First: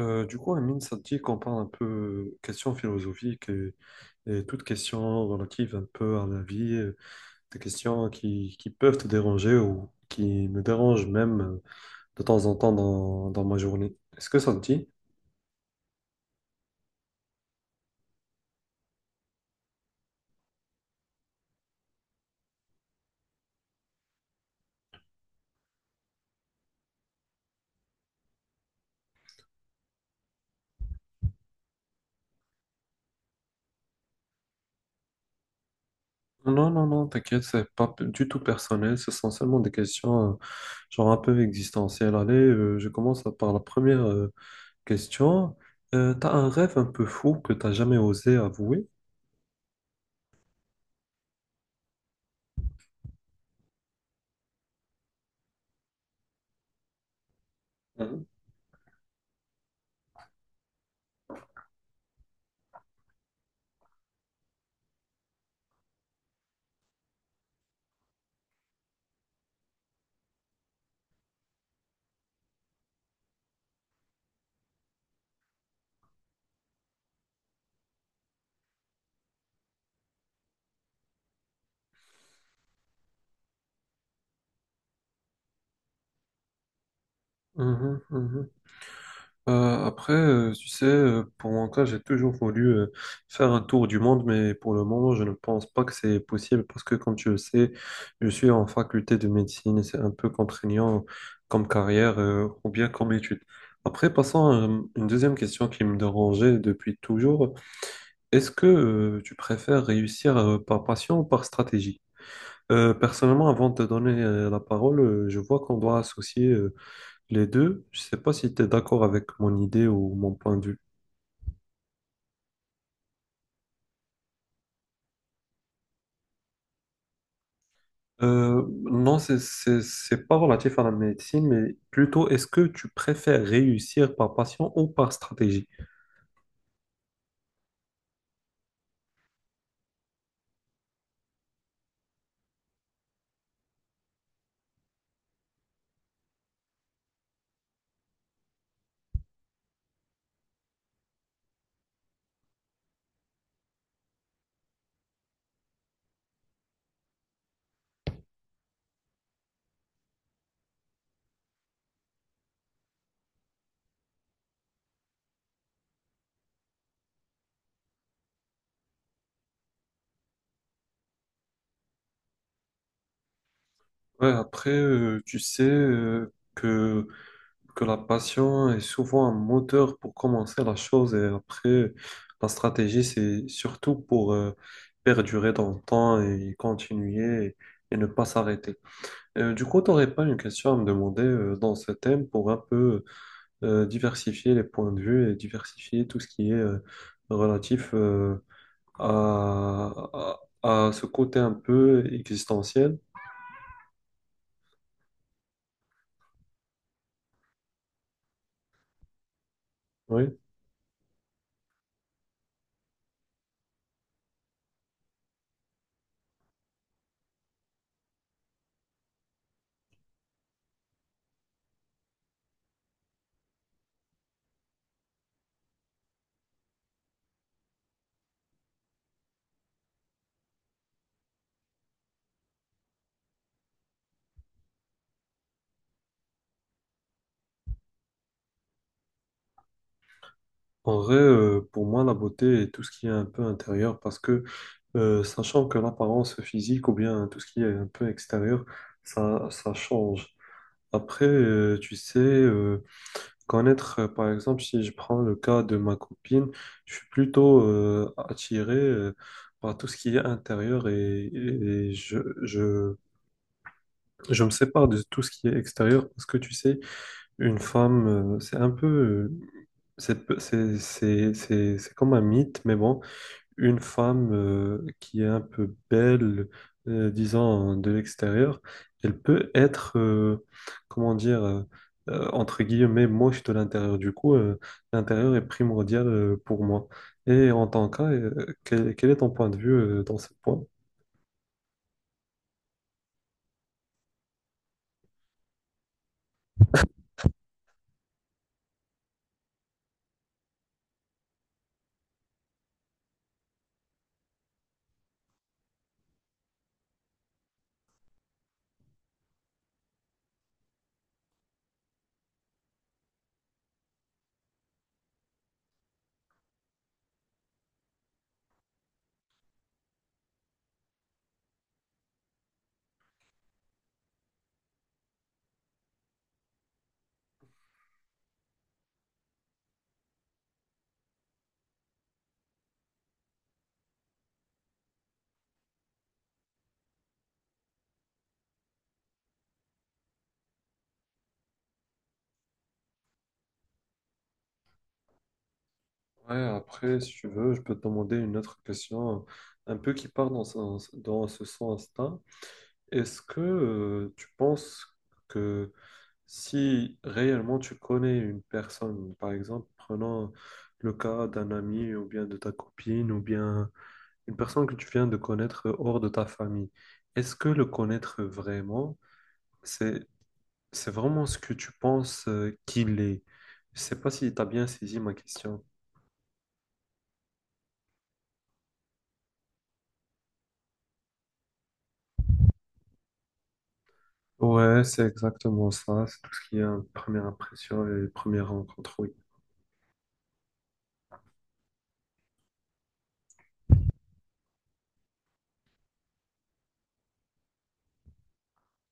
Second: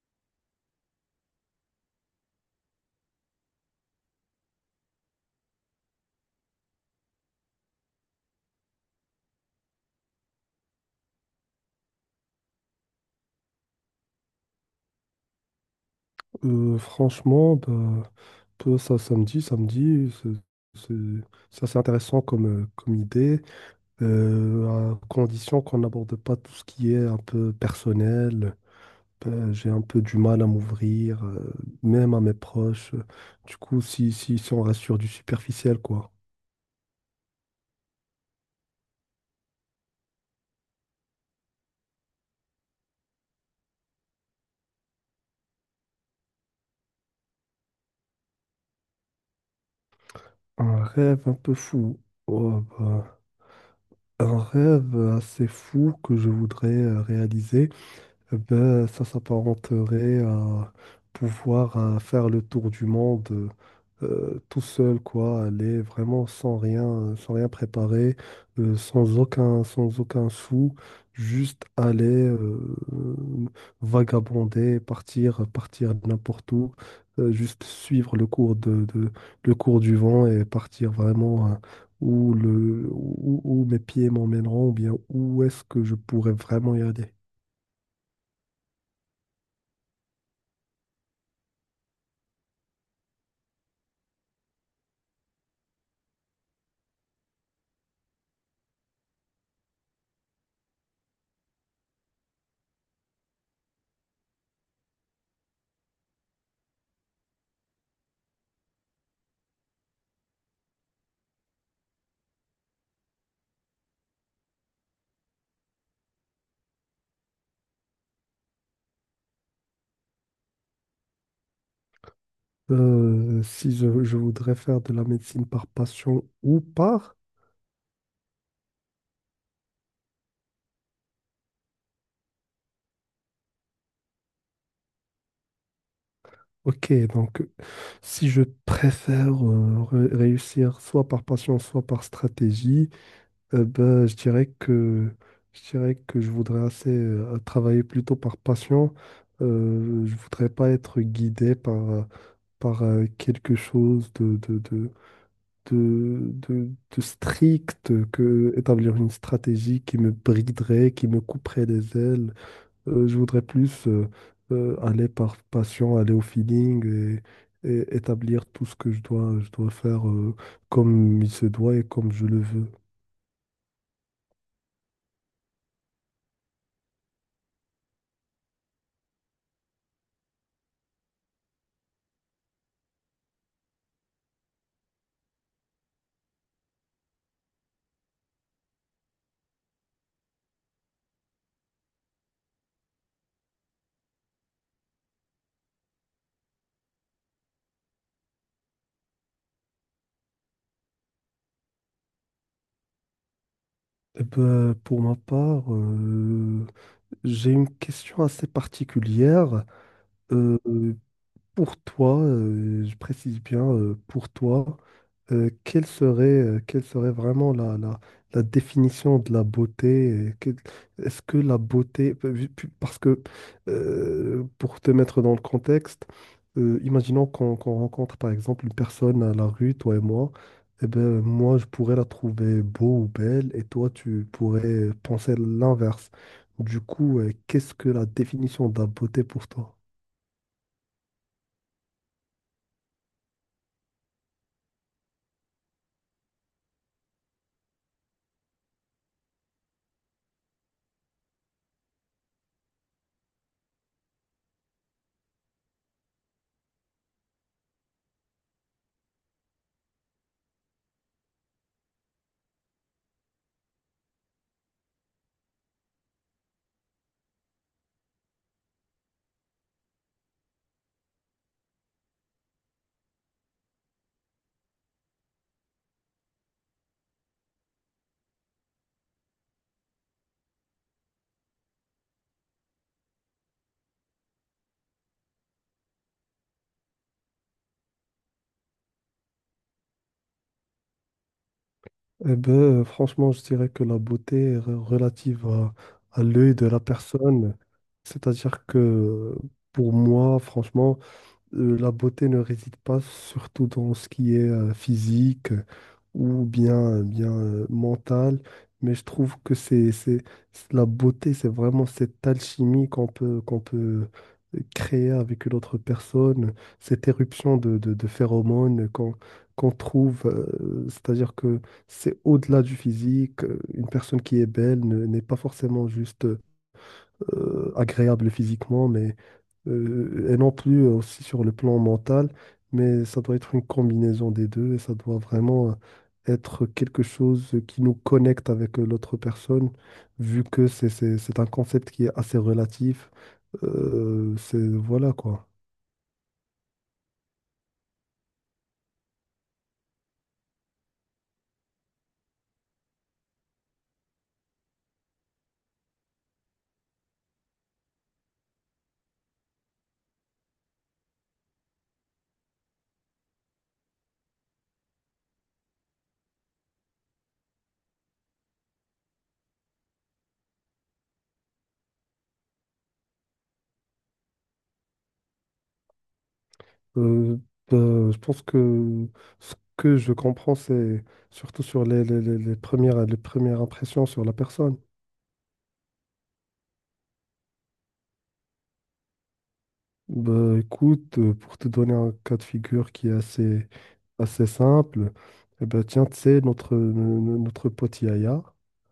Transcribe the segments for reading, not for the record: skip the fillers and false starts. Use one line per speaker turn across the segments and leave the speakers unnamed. Amine, ça te dit qu'on parle un peu questions philosophiques et toutes questions relatives un peu à la vie, des questions qui peuvent te déranger ou qui me dérangent même de temps en temps dans ma journée. Est-ce que ça te dit?
Franchement, bah, peu ça, samedi, samedi, c'est- c'est assez intéressant comme, comme idée, à condition qu'on n'aborde pas tout ce qui est un peu personnel. Ben, j'ai un peu du mal à m'ouvrir, même à mes proches. Du coup, si on reste sur du superficiel, quoi.
Non, non, non, t'inquiète, c'est pas du tout personnel, ce sont seulement des questions genre un peu existentielles. Allez, je commence par la première question. T'as un rêve un peu fou que t'as jamais osé avouer?
Un rêve un peu fou. Oh, bah, un rêve assez fou que je voudrais réaliser.
Mhm.
Eh ben, ça s'apparenterait à pouvoir faire le tour du monde tout seul, quoi, aller vraiment sans rien, sans rien préparer, sans aucun, sans aucun sou, juste aller vagabonder, partir, partir n'importe où, juste suivre le le cours du vent et partir vraiment où le, où, où mes pieds m'emmèneront, ou bien où est-ce que je pourrais vraiment y aller.
Mhm, mhm. Tu sais, pour mon cas, j'ai toujours voulu faire un tour du monde, mais pour le moment, je ne pense pas que c'est possible parce que, comme tu le sais, je suis en faculté de médecine et c'est un peu contraignant comme carrière ou bien comme étude. Après, passons à une deuxième question qui me dérangeait depuis toujours. Est-ce que tu préfères réussir par passion ou par stratégie? Personnellement, avant de te donner la parole, je vois qu'on doit associer les deux, je sais pas si tu es d'accord avec mon idée ou mon point de vue.
Si je voudrais faire de la médecine par passion ou par...
Non, c'est pas relatif à la médecine, mais plutôt est-ce que tu préfères réussir par passion ou par stratégie?
Ok, donc si je préfère réussir soit par passion, soit par stratégie, ben, je dirais que je voudrais assez travailler plutôt par passion. Je voudrais pas être guidé par quelque chose de, de- de strict, que établir une stratégie qui me briderait, qui me couperait les ailes. Je voudrais plus aller par passion, aller au feeling et établir tout ce que je dois faire comme il se doit et comme je le veux.
Ouais, après, tu sais que, que la passion est souvent un moteur pour commencer la chose et après, la stratégie, c'est surtout pour perdurer dans le temps et continuer et ne pas s'arrêter. Tu n'aurais pas une question à me demander dans ce thème pour un peu diversifier les points de vue et diversifier tout ce qui est relatif à ce côté un peu existentiel.
Eh ben, pour ma part, j'ai une question assez particulière.
Oui.
Euh, pour toi, je précise bien, pour toi, quelle serait vraiment la définition de la beauté? Est-ce que la beauté, pa- vu- pu- parce que pour te mettre dans le contexte, imaginons qu'on rencontre par exemple une personne à la rue, toi et moi, et ben moi je pourrais la trouver beau ou belle, et toi tu pourrais penser l'inverse. Du coup, qu'est-ce que la définition de la beauté pour toi?
En vrai, pour moi, la beauté est tout ce qui est un peu intérieur parce que sachant que l'apparence physique ou bien tout ce qui est un peu extérieur, ça change. Après, tu sais, connaître, par exemple, si je prends le cas de ma copine, je suis plutôt attiré par tout ce qui est intérieur et, je me sépare de tout ce qui est extérieur parce que tu sais, une femme, c'est un peu, c'est comme un mythe, mais bon, une femme qui est un peu belle, disons, de l'extérieur, elle peut être, comment dire, entre guillemets, moche de l'intérieur. L'intérieur est primordial pour moi. Et en tant que quel est ton point de vue dans ce point?
Eh ben, franchement, je dirais que la beauté est relative à l'œil de la personne. C'est-à-dire que pour moi, franchement, la beauté ne réside pas surtout dans ce qui est physique ou bien, bien mental, mais je trouve que la beauté, c'est vraiment cette alchimie qu'on peut créer avec une autre personne, cette éruption de phéromones qu'on trouve, c'est-à-dire que c'est au-delà du physique, une personne qui est belle n'est pas forcément juste agréable physiquement, mais et non plus aussi sur le plan mental, mais ça doit être une combinaison des deux et ça doit vraiment être quelque chose qui nous connecte avec l'autre personne, vu que c'est un concept qui est assez relatif. C'est voilà quoi.
Ouais, après, si tu veux, je peux te demander une autre question un peu qui part dans ce sens-là. Est-ce que tu penses que si réellement tu connais une personne, par exemple, prenons le cas d'un ami ou bien de ta copine ou bien une personne que tu viens de connaître hors de ta famille, est-ce que le connaître vraiment, c'est c'est vraiment ce que tu penses qu'il est? Je sais pas si tu as bien saisi ma question.
Euh, ben, je pense que ce que je comprends, c'est surtout sur les premières impressions sur la personne.
Ouais, c'est exactement ça. C'est tout ce qui est première impression et première rencontre, oui.
Ben, écoute, pour te donner un cas de figure qui est assez simple. Eh ben, tiens, tu sais, notre, no- no- notre pote Yaya,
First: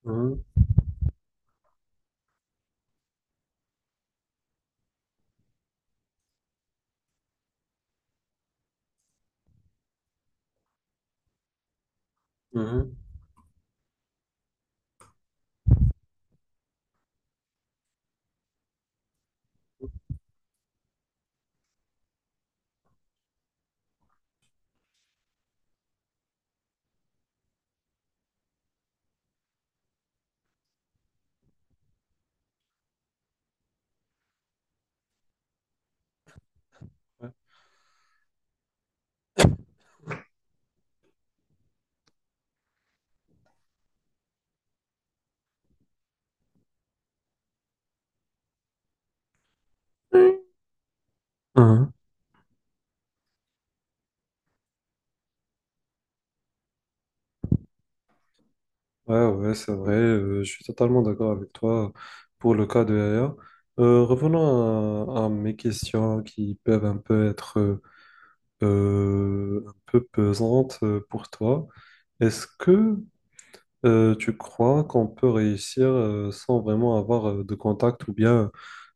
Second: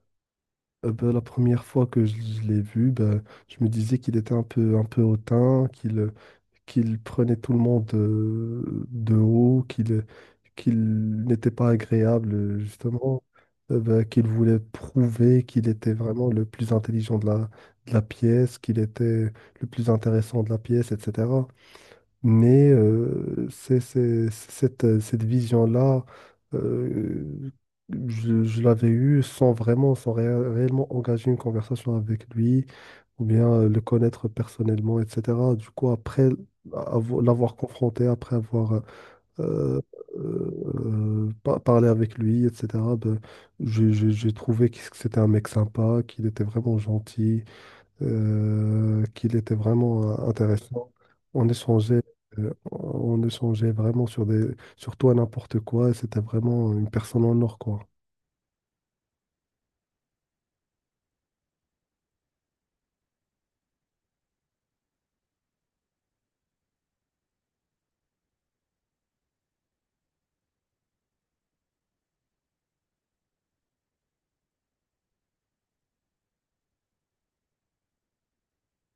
Mhm,
eh ben, la première fois que je l'ai vu, ben, je me disais qu'il était un peu hautain, qu'il prenait tout le monde de haut, qu'il n'était pas agréable,
mhm,
justement, eh ben, qu'il voulait prouver qu'il était vraiment le plus intelligent de la pièce, qu'il était le plus intéressant de la pièce, etc. Mais c'est cette, cette vision-là, euh, je l'avais eue sans vraiment, sans réellement engager une conversation avec lui, ou bien le connaître personnellement, etc. Du coup, après
ouais.
l'avoir confronté, après avoir euh, parlé avec lui, etc., ben, j'ai trouvé que c'était un mec sympa, qu'il était vraiment gentil qu'il était vraiment
Ouais.
intéressant. On
Mhm.
échangeait, on échangeait vraiment sur sur tout et n'importe quoi. Et c'était vraiment une personne en or, quoi.
Ouais, ouais, c'est vrai, je suis totalement d'accord avec toi pour le cas de Yaya. Revenons à mes questions qui peuvent un peu être un peu pesantes pour toi. Est-ce que tu crois qu'on peut réussir sans vraiment avoir de contact ou bien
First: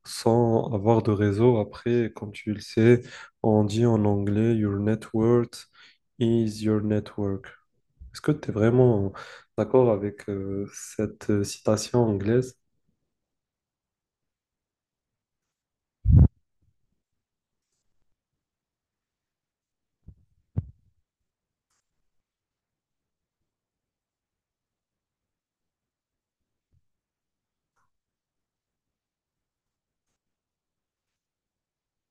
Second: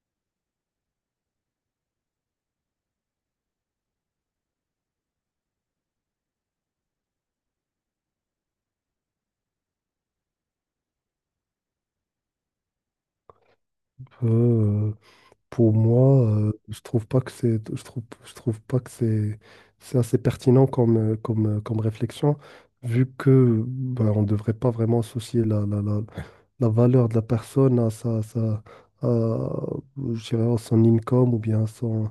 sans avoir de réseau? Après, comme tu le sais, on dit en anglais, your network is your network. Est-ce que tu es vraiment d'accord avec cette citation anglaise?
Euh, pour moi, je trouve pas que c'est assez pertinent comme, comme réflexion, vu que ben, on ne devrait pas vraiment associer la valeur de la personne à, sa, sa, à, je dirais, à son income ou bien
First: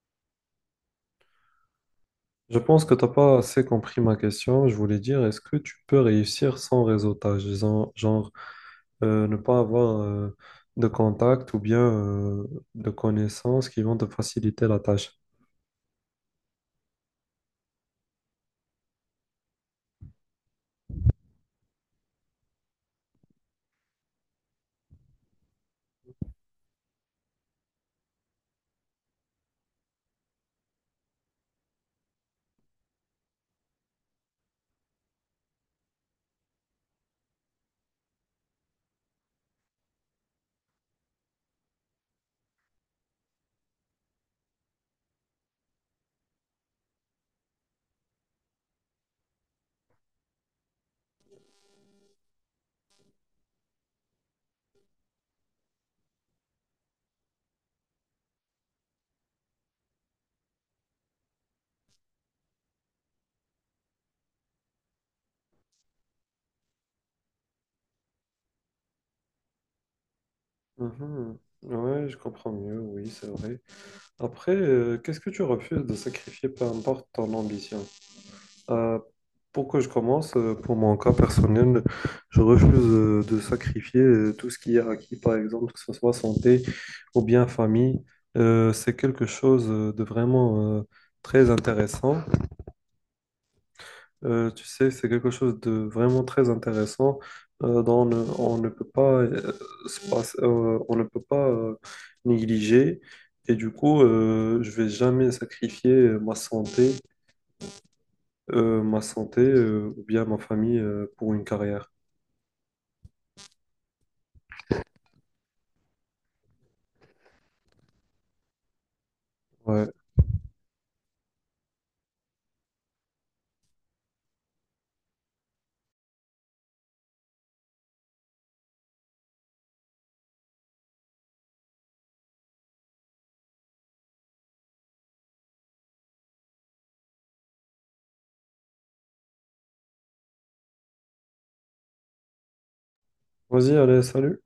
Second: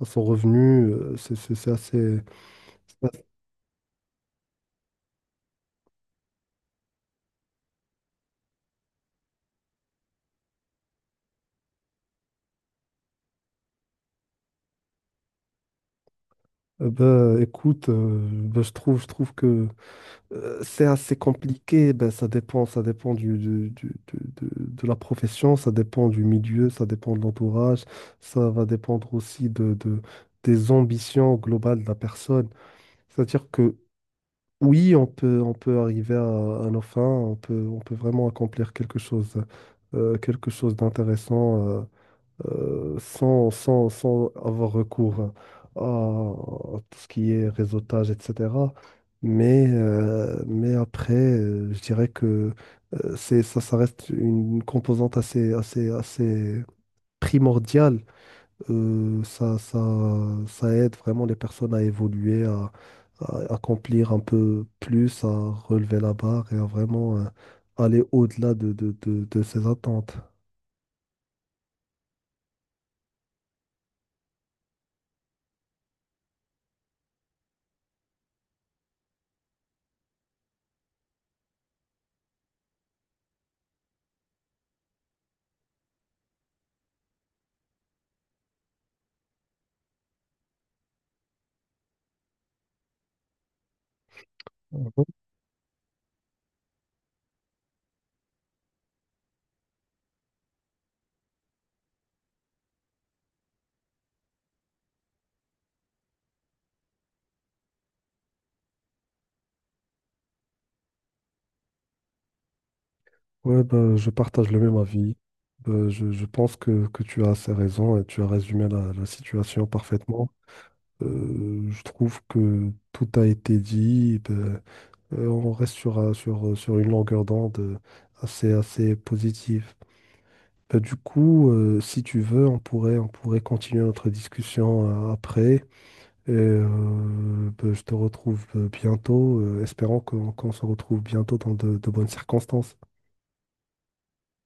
à son revenu. C'est c'est assez.
Je pense que tu
c'est
n'as
assez-
pas assez compris ma question. Je voulais dire, est-ce que tu peux réussir sans réseautage? Ne pas avoir de contact ou bien de connaissances qui vont te faciliter la tâche.
Ben, écoute, ben, je trouve que c'est assez compliqué. Ben, ça dépend de la profession, ça dépend du milieu, ça dépend de l'entourage, ça va dépendre aussi des ambitions globales de la personne. C'est-à-dire que oui, on peut arriver à nos fins, on peut vraiment accomplir quelque chose d'intéressant sans avoir recours à tout ce qui est réseautage, etc. Mais après, je dirais que ça reste une composante assez primordiale. Euh, ça, ça, ça aide vraiment les personnes à évoluer, à accomplir un peu plus, à relever la barre et à vraiment aller au-delà de ses attentes.
Mhm. Ouais, je comprends mieux, oui, c'est vrai. Après, qu'est-ce que tu refuses de sacrifier, peu importe ton ambition? Euh, pour que je commence, pour mon cas personnel, je refuse de sacrifier tout ce qui est acquis, par exemple, que ce soit santé ou bien famille. C'est quelque chose de vraiment très intéressant. Tu sais,
Mhm.
c'est quelque chose de vraiment très intéressant dont on ne peut pas, on ne peut pas négliger. Et je vais jamais sacrifier ma santé ou bien ma famille pour une carrière.
Ouais, bah je partage le même avis. Ben, je pense que tu as assez raison et tu as résumé la, la situation
Ouais.
parfaitement. Je trouve que tout a été dit. Ben, on reste sur, sur, sur une longueur d'onde assez positive. Ben, du coup, si tu veux, on pourrait continuer notre discussion après. Et ben, je te retrouve bientôt, espérant qu'on se retrouve bientôt dans de bonnes circonstances.
Vas-y, allez, salut.